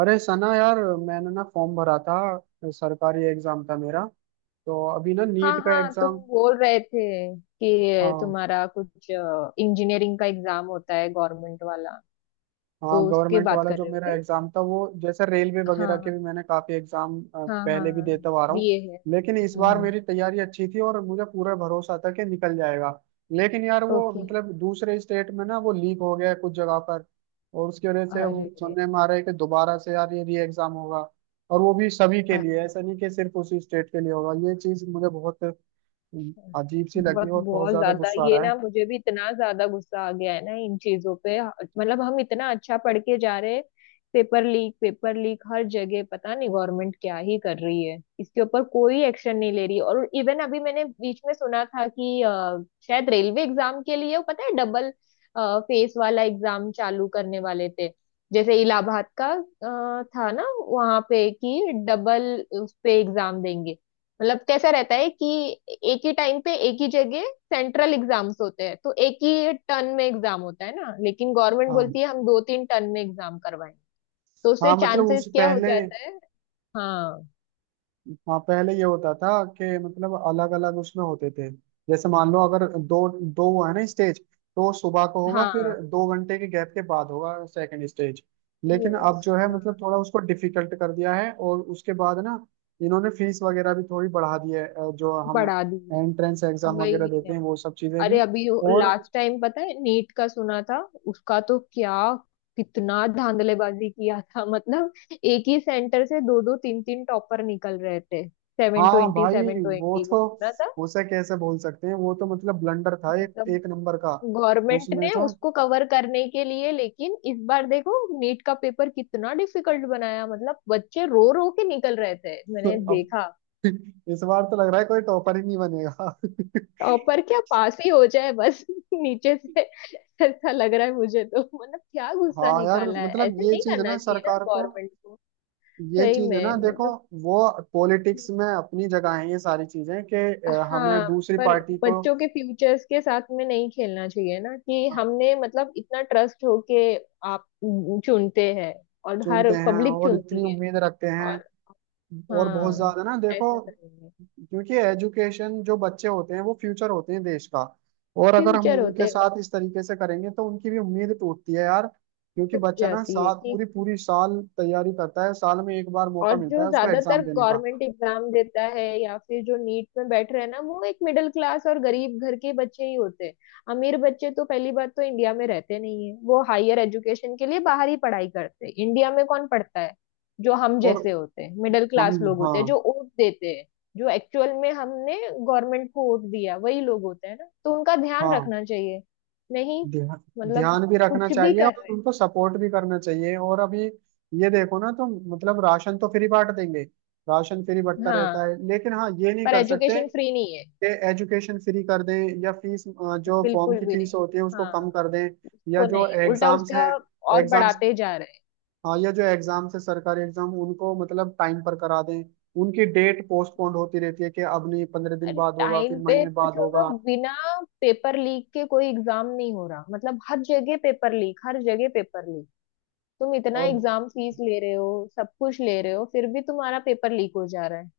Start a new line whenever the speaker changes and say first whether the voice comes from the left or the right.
right: अरे सना यार। मैंने ना फॉर्म भरा था, सरकारी एग्जाम था मेरा। तो अभी ना
left: हाँ
right: नीट का
left: हाँ तुम
right: एग्जाम।
left: बोल रहे थे कि
right: हाँ।
left: तुम्हारा कुछ इंजीनियरिंग का एग्जाम होता है गवर्नमेंट वाला।
right: हाँ,
left: तो उसके
right: गवर्नमेंट
left: बात
right: वाला
left: कर
right: जो
left: रहे हो
right: मेरा
left: क्या?
right: एग्जाम था वो, जैसे रेलवे वगैरह के
left: हाँ
right: भी मैंने काफी एग्जाम
left: हाँ हाँ
right: पहले भी
left: हाँ
right: देता हुआ आ रहा हूँ।
left: बीए है।
right: लेकिन इस बार
left: हम्म।
right: मेरी तैयारी अच्छी थी और मुझे पूरा भरोसा था कि निकल जाएगा। लेकिन यार वो
left: ओके।
right: मतलब दूसरे स्टेट में ना वो लीक हो गया है कुछ जगह पर। और उसकी वजह से वो
left: अरे
right: सुनने में आ रहा है कि दोबारा से यार ये री एग्जाम होगा। और वो भी सभी के लिए, ऐसा नहीं कि सिर्फ उसी स्टेट के लिए होगा। ये चीज मुझे बहुत अजीब सी लगी
left: बहुत
right: और बहुत
left: बहुत
right: ज्यादा
left: ज्यादा
right: गुस्सा आ
left: ये
right: रहा
left: ना
right: है।
left: मुझे भी इतना ज्यादा गुस्सा आ गया है ना इन चीजों पे। मतलब हम इतना अच्छा पढ़ के जा रहे हैं। पेपर लीक, पेपर लीक हर जगह। पता नहीं गवर्नमेंट क्या ही कर रही है, इसके ऊपर कोई एक्शन नहीं ले रही। और इवन अभी मैंने बीच में सुना था कि शायद रेलवे एग्जाम के लिए वो पता है डबल फेस वाला एग्जाम चालू करने वाले थे। जैसे इलाहाबाद का था ना वहां पे कि डबल उस पे एग्जाम देंगे। मतलब कैसा रहता है कि एक ही टाइम पे एक ही जगह सेंट्रल एग्जाम्स होते हैं तो एक ही टर्न में एग्जाम होता है ना। लेकिन गवर्नमेंट बोलती
right: हाँ।
left: है हम दो तीन टर्न में एग्जाम करवाएंगे। तो उससे
right: हाँ मतलब
left: चांसेस
right: उस
left: क्या हो
right: पहले।
left: जाता है? हाँ।
right: हाँ पहले ये होता था कि मतलब अलग अलग उसमें होते थे। जैसे मान लो अगर दो दो हुआ है ना स्टेज, तो सुबह को होगा फिर
left: हाँ।
right: 2 घंटे के गैप के बाद होगा सेकंड स्टेज। लेकिन अब
left: यस।
right: जो है
left: हाँ।
right: मतलब थोड़ा उसको डिफिकल्ट कर दिया है और उसके बाद ना इन्होंने फीस वगैरह भी थोड़ी बढ़ा दी है जो हम
left: बढ़ा दिए।
right: एंट्रेंस एग्जाम वगैरह
left: वही
right: देते
left: ना।
right: हैं, वो सब चीजें
left: अरे
right: भी।
left: अभी
right: और
left: लास्ट टाइम पता है नीट का सुना था। उसका तो क्या कितना धांधलेबाजी किया था मतलब एक ही सेंटर से दो दो तीन तीन टॉपर निकल रहे थे, सेवन
right: हाँ
left: ट्वेंटी
right: भाई।
left: सेवन
right: वो
left: ट्वेंटी
right: तो,
left: वो सुना था।
right: उसे कैसे बोल सकते हैं, वो तो मतलब ब्लंडर था एक
left: मतलब
right: एक नंबर का।
left: गवर्नमेंट
right: उसमें
left: ने
right: तो
left: उसको कवर करने के लिए लेकिन इस बार देखो नीट का पेपर कितना डिफिकल्ट बनाया। मतलब बच्चे रो रो के निकल रहे थे, मैंने
right: अब
left: देखा।
right: इस बार तो लग रहा है कोई टॉपर ही नहीं बनेगा।
left: टॉपर क्या, पास ही हो जाए बस नीचे से। ऐसा लग रहा है मुझे तो। मतलब क्या गुस्सा
right: हाँ यार
left: निकाला है,
right: मतलब
left: ऐसे
right: ये
left: नहीं
right: चीज है ना
left: करना चाहिए ना
right: सरकार को।
left: गवर्नमेंट को।
right: ये
left: सही
right: चीज है
left: में
right: ना देखो,
left: मतलब।
right: वो पॉलिटिक्स में अपनी जगह है, ये सारी चीजें कि
left: हाँ।
right: हमें दूसरी
left: पर
right: पार्टी को
left: बच्चों के फ्यूचर्स के साथ में नहीं खेलना चाहिए ना कि हमने मतलब इतना ट्रस्ट होके आप चुनते हैं, और
right: चुनते
left: हर
right: हैं
left: पब्लिक
right: और इतनी
left: चुनती है।
right: उम्मीद रखते
left: और
right: हैं। और बहुत
left: हाँ
right: ज्यादा ना देखो,
left: ऐसा करेंगे।
right: क्योंकि एजुकेशन जो बच्चे होते हैं वो फ्यूचर होते हैं देश का। और अगर हम
left: फ्यूचर होते
right: उनके
left: हैं। और
right: साथ इस तरीके से करेंगे तो उनकी भी उम्मीद टूटती है यार, क्योंकि
left: टूट
right: बच्चा ना
left: जाती है
right: साल
left: कि।
right: पूरी पूरी साल तैयारी करता है, साल में एक बार
left: और
right: मौका मिलता
left: जो
right: है उसको
left: ज्यादातर
right: एग्जाम देने का।
left: गवर्नमेंट एग्जाम देता है या फिर जो नीट में बैठ रहे हैं ना, वो एक मिडिल क्लास और गरीब घर के बच्चे ही होते हैं। अमीर बच्चे तो पहली बात तो इंडिया में रहते नहीं है, वो हायर एजुकेशन के लिए बाहर ही पढ़ाई करते हैं। इंडिया में कौन पढ़ता है? जो हम
right: और
left: जैसे होते हैं मिडिल
right: हम
left: क्लास लोग होते हैं,
right: हाँ।
left: जो वोट देते हैं, जो एक्चुअल में हमने गवर्नमेंट को वोट दिया वही लोग होते हैं ना। तो उनका ध्यान
right: हाँ
left: रखना चाहिए। नहीं।
right: ध्यान।
left: मतलब
right: ध्यान भी रखना
left: कुछ भी
right: चाहिए
left: कर
right: और
left: रहे
right: उनको सपोर्ट भी करना चाहिए। और अभी ये देखो ना, तो मतलब राशन तो फ्री बांट देंगे, राशन फ्री
left: हैं।
right: बंटता रहता
left: हाँ
right: है लेकिन हाँ ये नहीं
left: पर
right: कर सकते।
left: एजुकेशन फ्री नहीं है,
right: ये एजुकेशन फ्री कर दें, या फीस जो फॉर्म
left: बिल्कुल
right: की
left: भी
right: फीस
left: नहीं।
right: होती है उसको कम
left: हाँ
right: कर दें। या
left: को
right: जो
left: नहीं, उल्टा
right: एग्जाम्स
left: उसका
right: हैं,
left: और
right: एग्जाम्स
left: बढ़ाते जा रहे हैं।
right: हाँ, या जो एग्जाम्स है सरकारी एग्जाम उनको मतलब टाइम पर करा दें। उनकी डेट पोस्टपोन्ड होती रहती है कि अब नहीं 15 दिन
left: अरे
right: बाद होगा, फिर
left: टाइम पे
right: महीने
left: तो
right: बाद
left: छोड़ो,
right: होगा।
left: बिना पेपर लीक के कोई एग्जाम नहीं हो रहा। मतलब हर जगह पेपर लीक, हर जगह पेपर लीक। तुम इतना
right: और
left: एग्जाम फीस ले रहे हो, सब कुछ ले रहे हो फिर भी तुम्हारा पेपर लीक हो जा रहा है।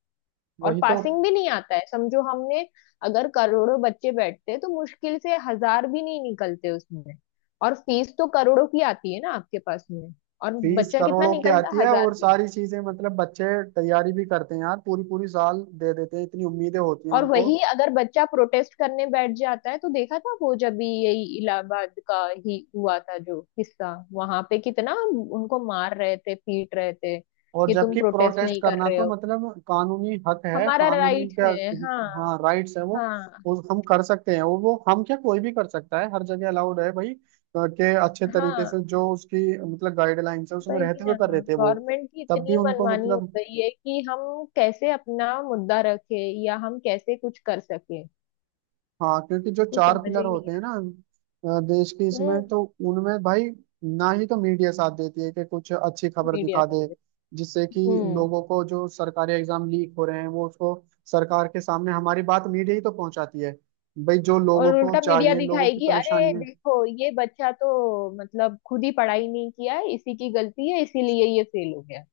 left: और
right: वही तो
left: पासिंग भी नहीं आता है। समझो हमने, अगर करोड़ों बच्चे बैठते तो मुश्किल से हजार भी नहीं निकलते उसमें। और फीस तो करोड़ों की आती है ना आपके पास में, और
right: फीस
left: बच्चा कितना
right: करोड़ों की
left: निकलता,
right: आती है
left: हजार
right: और
left: भी नहीं।
right: सारी चीजें, मतलब बच्चे तैयारी भी करते हैं यार, पूरी पूरी साल दे देते हैं, इतनी उम्मीदें होती हैं
left: और
right: उनको।
left: वही अगर बच्चा प्रोटेस्ट करने बैठ जाता है तो देखा था वो, जब भी यही इलाहाबाद का ही हुआ था जो किस्सा, वहां पे कितना उनको मार रहे थे पीट रहे थे
right: और
left: कि तुम
right: जबकि
left: प्रोटेस्ट
right: प्रोटेस्ट
left: नहीं कर
right: करना
left: रहे
right: तो
left: हो।
right: मतलब कानूनी हक है,
left: हमारा
right: कानूनी
left: राइट
right: क्या,
left: है। हाँ।
right: हाँ राइट्स है वो।
left: हाँ।
right: वो हम कर सकते हैं, वो हम क्या कोई भी कर सकता है, हर जगह अलाउड है भाई। के अच्छे तरीके
left: हाँ।
right: से जो उसकी मतलब गाइडलाइंस है उसमें
left: वही
right: रहते हुए
left: ना।
right: कर रहे थे वो।
left: गवर्नमेंट की
right: तब भी
left: इतनी
right: उनको
left: मनमानी हो
right: मतलब,
left: गई है कि हम कैसे अपना मुद्दा रखे या हम कैसे कुछ कर सके,
right: हाँ क्योंकि जो
left: कुछ
right: चार
left: समझ
right: पिलर
left: ही नहीं
right: होते हैं ना देश की,
left: आता।
right: इसमें
left: हम्म।
right: तो उनमें भाई ना ही तो मीडिया साथ देती है कि कुछ अच्छी खबर
left: मीडिया
right: दिखा
left: का।
right: दे, जिससे कि
left: हम्म।
right: लोगों को जो सरकारी एग्जाम लीक हो रहे हैं वो उसको, सरकार के सामने हमारी बात मीडिया ही तो पहुंचाती है भाई, जो लोगों
left: और
right: को
left: उल्टा मीडिया
right: चाहिए, लोगों की
left: दिखाएगी अरे
right: परेशानियां।
left: देखो ये बच्चा तो मतलब खुद ही पढ़ाई नहीं किया है, इसी की गलती है इसीलिए ये फेल हो गया।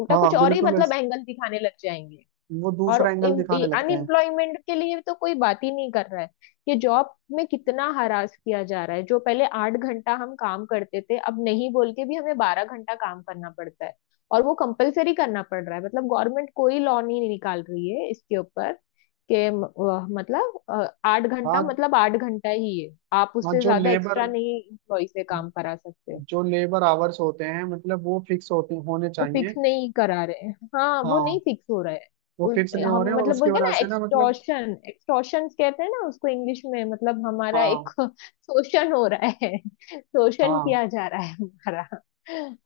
left: उल्टा
right: हाँ
left: कुछ और ही
right: बिल्कुल,
left: मतलब एंगल दिखाने लग जाएंगे।
right: वो
left: और
right: दूसरा एंगल दिखाने लगते हैं।
left: अनएम्प्लॉयमेंट के लिए तो कोई बात ही नहीं कर रहा है। ये जॉब में कितना हरास किया जा रहा है, जो पहले 8 घंटा हम काम करते थे अब नहीं बोल के भी हमें 12 घंटा काम करना पड़ता है। और वो कंपलसरी करना पड़ रहा है, मतलब गवर्नमेंट कोई लॉ नहीं निकाल रही है इसके ऊपर के मतलब 8 घंटा
right: हाँ।
left: मतलब 8 घंटा ही है। आप
right: हाँ,
left: उससे
right: जो
left: ज्यादा
right: लेबर
left: एक्स्ट्रा नहीं इम्प्लॉय से काम करा सकते।
right: जो लेबर आवर्स होते हैं मतलब वो फिक्स होते, होने
left: वो
right: चाहिए।
left: फिक्स नहीं करा रहे हैं, हाँ
right: हाँ
left: वो नहीं फिक्स हो रहा है।
right: वो फिक्स नहीं हो
left: हम
right: रहे हैं और
left: मतलब
right: उसकी
left: बोलते हैं
right: वजह
left: ना
right: से ना मतलब
left: एक्सटॉर्शन, एक्सटॉर्शन कहते हैं ना उसको इंग्लिश में। मतलब हमारा एक
right: हाँ।
left: शोषण हो रहा है। शोषण
right: हाँ।
left: किया जा रहा है हमारा।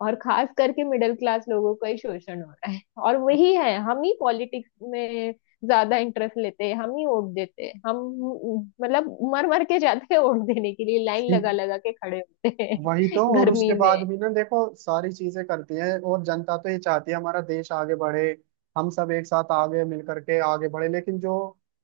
left: और खास करके मिडिल क्लास लोगों का ही शोषण हो रहा है। और वही है, हम ही पॉलिटिक्स में ज्यादा इंटरेस्ट लेते हैं, हम ही वोट देते हैं, हम मतलब मर मर के जाते हैं वोट देने के लिए, लाइन लगा लगा के खड़े होते
right: वही
left: हैं
right: तो, और उसके
left: गर्मी
right: बाद
left: में।
right: भी ना देखो सारी चीजें करती है। और जनता तो ये चाहती है हमारा देश आगे बढ़े, हम सब एक साथ आगे मिल करके आगे बढ़े। लेकिन जो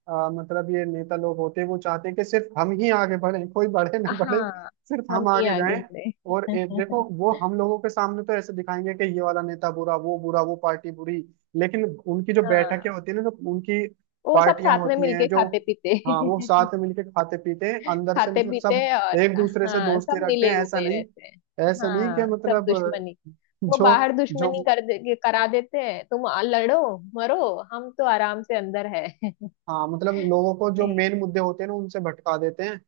right: मतलब ये नेता लोग होते हैं वो चाहते हैं कि सिर्फ हम ही आगे बढ़े, कोई बढ़े ना बढ़े,
left: हाँ,
right: सिर्फ
left: हम
right: हम
left: ही
right: आगे जाएं।
left: आगे बढ़े
right: और एक देखो, वो हम लोगों के सामने तो ऐसे दिखाएंगे कि ये वाला नेता बुरा, वो बुरा, वो पार्टी बुरी। लेकिन उनकी जो बैठकें
left: हाँ,
right: होती है ना, जो उनकी
left: वो सब
right: पार्टियां
left: साथ में
right: होती हैं,
left: मिलके
right: जो,
left: खाते पीते
right: हाँ वो साथ में मिलके खाते पीते हैं अंदर से,
left: खाते
right: मतलब
left: पीते,
right: सब
left: और
right: एक दूसरे से
left: हाँ
right: दोस्ती
left: सब
right: रखते
left: मिले
right: हैं। ऐसा
left: हुए
right: नहीं
left: रहते हैं।
right: ऐसा नहीं कि
left: हाँ, सब
right: मतलब,
left: दुश्मनी वो
right: जो
left: बाहर
right: जो
left: दुश्मनी कर दे करा देते हैं, तुम लड़ो, मरो, हम तो आराम से अंदर है
right: हाँ, मतलब लोगों को जो
left: नहीं।
right: मेन मुद्दे होते हैं ना उनसे भटका देते हैं,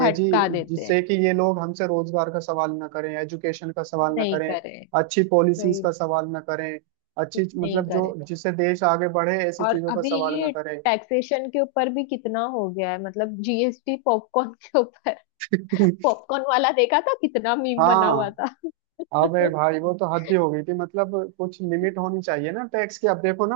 right: कि जी
left: भटका देते हैं।
right: जिससे कि ये लोग हमसे रोजगार का सवाल ना करें, एजुकेशन का सवाल ना
left: नहीं
right: करें,
left: करे।
right: अच्छी पॉलिसीज
left: नहीं।
right: का सवाल ना करें,
left: कुछ
right: अच्छी
left: नहीं
right: मतलब
left: करे।
right: जो जिससे देश आगे बढ़े ऐसी
left: और
right: चीजों का
left: अभी
right: सवाल ना
left: ये
right: करें।
left: टैक्सेशन के ऊपर भी कितना हो गया है। मतलब जीएसटी पॉपकॉर्न के ऊपर, पॉपकॉर्न वाला देखा था कितना मीम बना हुआ
right: हाँ।
left: था
right: अबे भाई वो तो हद ही हो गई थी, मतलब कुछ लिमिट होनी चाहिए ना टैक्स की। अब देखो ना,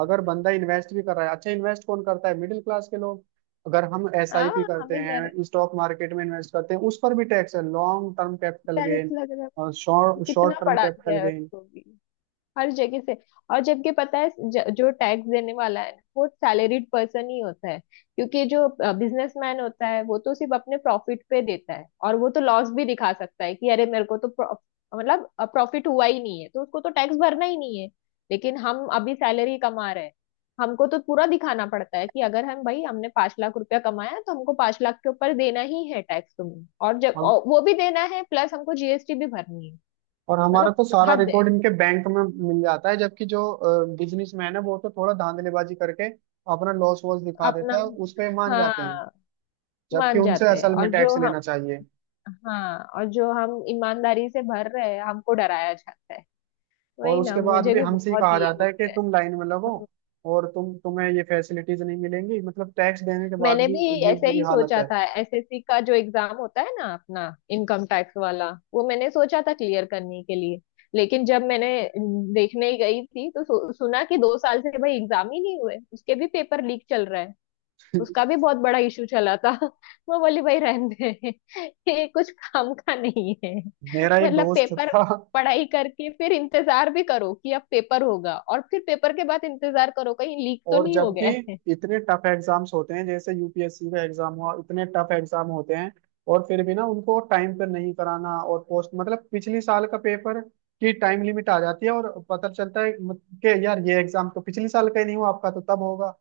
right: अगर बंदा इन्वेस्ट भी कर रहा है, अच्छा इन्वेस्ट कौन करता है? मिडिल क्लास के लोग। अगर हम
left: हाँ
right: एसआईपी करते
left: हमें घर
right: हैं, स्टॉक मार्केट में इन्वेस्ट करते हैं, उस पर भी टैक्स है, long term capital
left: tiles
right: gain
left: लग रहा है,
right: और शॉर्ट
left: कितना
right: शॉर्ट टर्म
left: पढ़ा
right: कैपिटल
left: दिया है
right: गेन।
left: उसको भी, हर जगह से। और जबकि पता है जो टैक्स देने वाला है ना, वो सैलरीड पर्सन ही होता है। क्योंकि जो बिजनेसमैन होता है वो तो सिर्फ अपने प्रॉफिट पे देता है, और वो तो लॉस भी दिखा सकता है कि अरे मेरे को तो मतलब प्रॉफिट हुआ ही नहीं है, तो उसको तो टैक्स भरना ही नहीं है। लेकिन हम अभी सैलरी कमा रहे हैं, हमको तो पूरा दिखाना पड़ता है कि अगर हम भाई हमने 5 लाख रुपया कमाया तो हमको 5 लाख के ऊपर देना ही है टैक्स तुम्हें, और जब
right: हम,
left: और वो भी देना है, प्लस हमको जीएसटी भी भरनी है।
right: और हमारा
left: मतलब
right: तो सारा
left: हद।
right: रिकॉर्ड इनके बैंक में मिल जाता है, जबकि जो बिजनेसमैन है वो तो थोड़ा धांधलीबाजी करके अपना लॉस वॉस दिखा देता
left: अपना,
right: है, उस पे मान जाते हैं।
left: हाँ।
right: जबकि
left: मान
right: उनसे
left: जाते हैं
right: असल में
left: और जो
right: टैक्स लेना
left: हम,
right: चाहिए।
left: हाँ और जो हम ईमानदारी से भर रहे हैं हमको डराया जाता है।
right: और
left: वही ना
right: उसके बाद
left: मुझे
right: भी
left: भी
right: हमसे ही
left: बहुत
right: कहा
left: ये हो
right: जाता है कि
left: गया है।
right: तुम लाइन में लगो,
left: हम्म,
right: और तुम्हें ये फैसिलिटीज नहीं मिलेंगी, मतलब टैक्स देने के बाद
left: मैंने
right: भी।
left: भी
right: ये
left: ऐसे
right: बुरी
left: ही
right: हालत
left: सोचा
right: है।
left: था एसएससी का जो एग्जाम होता है ना अपना, इनकम टैक्स वाला, वो मैंने सोचा था क्लियर करने के लिए। लेकिन जब मैंने देखने गई थी तो सुना कि 2 साल से भाई एग्जाम ही नहीं हुए, उसके भी पेपर लीक चल रहा है, उसका भी बहुत बड़ा इशू चला था वो बोली भाई रहने दे ये कुछ काम का नहीं है।
right: मेरा एक
left: मतलब
right: दोस्त
left: पेपर
right: था।
left: पढ़ाई करके फिर इंतजार भी करो कि अब पेपर होगा, और फिर पेपर के बाद इंतजार करो कहीं लीक तो
right: और
left: नहीं हो
right: जबकि
left: गया है
right: इतने टफ एग्जाम्स होते हैं, जैसे यूपीएससी का एग्जाम हुआ, इतने टफ एग्जाम होते हैं और फिर भी ना उनको टाइम पर नहीं कराना, और पोस्ट मतलब पिछले साल का पेपर की टाइम लिमिट आ जाती है और पता चलता है कि यार ये एग्जाम तो पिछले साल का ही नहीं हुआ, आपका तो तब होगा।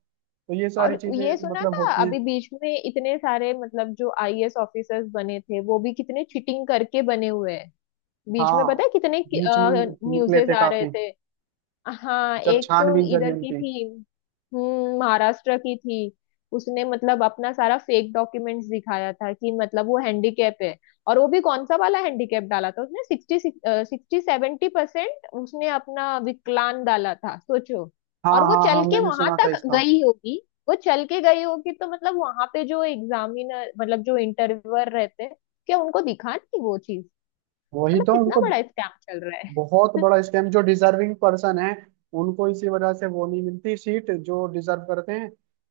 right: तो ये
left: और
right: सारी चीजें
left: ये सुना
right: मतलब
left: था
right: होती हैं।
left: अभी बीच में इतने सारे मतलब जो आईएएस ऑफिसर्स बने थे वो भी कितने चीटिंग करके बने हुए हैं। बीच में पता
right: हाँ,
left: है कितने
right: बीच में निकले
left: न्यूज़ेस
right: थे
left: आ रहे
right: काफी
left: थे। हाँ
right: जब
left: एक तो
right: छानबीन चली
left: इधर की
right: उनकी।
left: थी। हम्म, महाराष्ट्र की थी। उसने मतलब अपना सारा फेक डॉक्यूमेंट्स दिखाया था कि मतलब वो हैंडीकैप है। और वो भी कौन सा वाला हैंडीकैप डाला था उसने, 60 60 70% उसने अपना विकलांग डाला था, सोचो।
right: हाँ
left: और वो
right: हाँ
left: चल
right: हाँ,
left: के
right: मैंने
left: वहां
right: सुना था
left: तक
right: इसका।
left: गई होगी। वो चल के गई होगी तो मतलब वहां पे जो एग्जामिनर मतलब जो इंटरव्यूअर रहते हैं, क्या उनको दिखा नहीं वो चीज?
right: वही
left: मतलब
right: तो
left: कितना
right: उनको,
left: बड़ा स्कैम चल रहा।
right: बहुत बड़ा स्कैम। जो डिजर्विंग पर्सन है उनको इसी वजह से वो नहीं मिलती सीट जो डिजर्व करते हैं,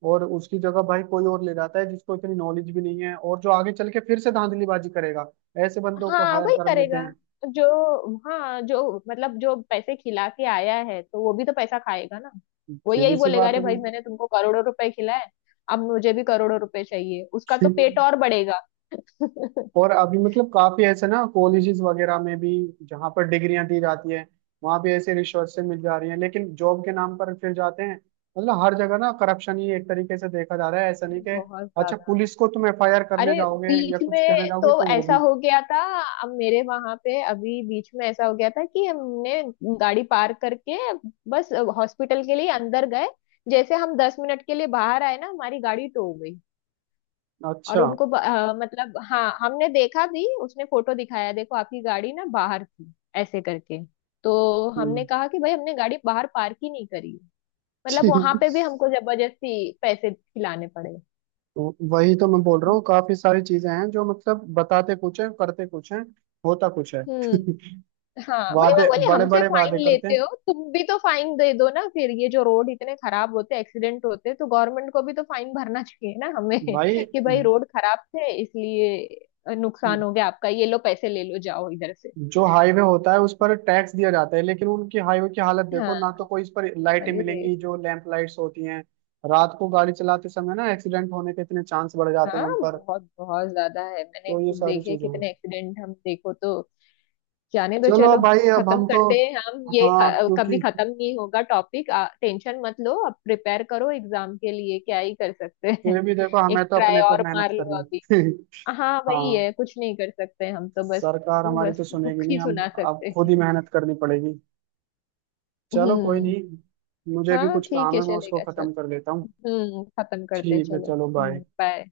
right: और उसकी जगह भाई कोई और ले जाता है जिसको इतनी नॉलेज भी नहीं है और जो आगे चल के फिर से धांधलीबाजी करेगा, ऐसे बंदों को
left: हाँ
right: हायर
left: वही
right: कर लेते
left: करेगा।
right: हैं।
left: जो, हाँ, जो मतलब जो पैसे खिला के आया है तो वो भी तो पैसा खाएगा ना। वो
right: सीधी
left: यही
right: सी
left: बोलेगा
right: बात
left: अरे
right: है
left: भाई मैंने तुमको करोड़ों रुपए खिलाए, अब मुझे भी करोड़ों रुपए चाहिए, उसका तो
right: भाई।
left: पेट और बढ़ेगा
right: और अभी मतलब काफी ऐसे ना कॉलेजेस वगैरह में भी, जहाँ पर डिग्रियां दी जाती है, वहां भी ऐसे रिसोर्सेज मिल जा रही हैं, लेकिन जॉब के नाम पर फिर जाते हैं। मतलब हर जगह ना करप्शन ही एक तरीके से देखा जा रहा है, ऐसा नहीं कि,
left: बहुत
right: अच्छा
left: ज्यादा।
right: पुलिस को तुम एफआईआर करने
left: अरे
right: जाओगे या
left: बीच
right: कुछ कहने
left: में
right: जाओगे
left: तो
right: तो वो
left: ऐसा
right: भी।
left: हो गया था। अब मेरे वहां पे अभी बीच में ऐसा हो गया था कि हमने गाड़ी पार्क करके बस हॉस्पिटल के लिए अंदर गए। जैसे हम 10 मिनट के लिए बाहर आए ना हमारी गाड़ी टो हो गई। और
right: अच्छा।
left: उनको मतलब हाँ हमने देखा भी, उसने फोटो दिखाया देखो आपकी गाड़ी ना बाहर थी ऐसे करके। तो हमने
right: हम्म।
left: कहा कि भाई हमने गाड़ी बाहर पार्क ही नहीं करी। मतलब
right: ठीक।
left: वहां पे भी हमको जबरदस्ती पैसे खिलाने पड़े।
right: तो वही तो मैं बोल रहा हूँ, काफी सारी चीजें हैं जो मतलब, बताते कुछ है, करते कुछ है, होता कुछ है।
left: हम्म। हाँ वही मैं
right: वादे,
left: बोली
right: बड़े
left: हमसे
right: बड़े
left: फाइन
right: वादे करते
left: लेते
right: हैं
left: हो, तुम भी तो फाइन दे दो ना, फिर ये जो रोड इतने खराब होते एक्सीडेंट होते तो गवर्नमेंट को भी तो फाइन भरना चाहिए ना हमें
right: भाई।
left: कि भाई रोड खराब थे इसलिए नुकसान हो गया आपका, ये लो पैसे ले लो जाओ इधर से।
right: जो हाईवे होता है उस पर टैक्स दिया जाता है, लेकिन उनकी हाईवे की हालत देखो
left: हाँ।
right: ना, तो कोई इस पर लाइटें
left: अरे
right: मिलेंगी जो लैंप लाइट्स होती हैं? रात को गाड़ी चलाते समय ना एक्सीडेंट होने के इतने चांस बढ़ जाते हैं
left: हाँ
right: उन पर।
left: बहुत बहुत ज्यादा है, मैंने
right: तो ये
left: खुद
right: सारी
left: देखे
right: चीजें हैं।
left: कितने एक्सीडेंट हम देखो तो। जाने दो,
right: चलो
left: चलो
right: भाई, अब
left: खत्म
right: हम तो,
left: करते हैं हम, ये
right: हाँ
left: कभी
right: क्योंकि
left: खत्म नहीं होगा टॉपिक। टेंशन मत लो, अब प्रिपेयर करो एग्जाम के लिए, क्या ही कर सकते हैं
right: फिर भी देखो हमें
left: एक
right: तो
left: ट्राई
right: अपने पर
left: और
right: मेहनत
left: मार लो अभी।
right: करनी।
left: हाँ वही
right: हाँ,
left: है, कुछ नहीं कर सकते हम तो बस,
right: सरकार हमारी
left: बस
right: तो सुनेगी
left: दुख
right: नहीं,
left: ही
right: हम
left: सुना
right: अब
left: सकते
right: खुद
left: हैं।
right: ही मेहनत करनी पड़ेगी। चलो, कोई
left: हम्म।
right: नहीं, मुझे भी
left: हाँ
right: कुछ
left: ठीक
right: काम
left: है
right: है, मैं उसको
left: चलेगा चलो।
right: खत्म कर लेता हूँ।
left: हम्म, खत्म करते हैं,
right: ठीक है,
left: चलो,
right: चलो, बाय।
left: Hmm, bye.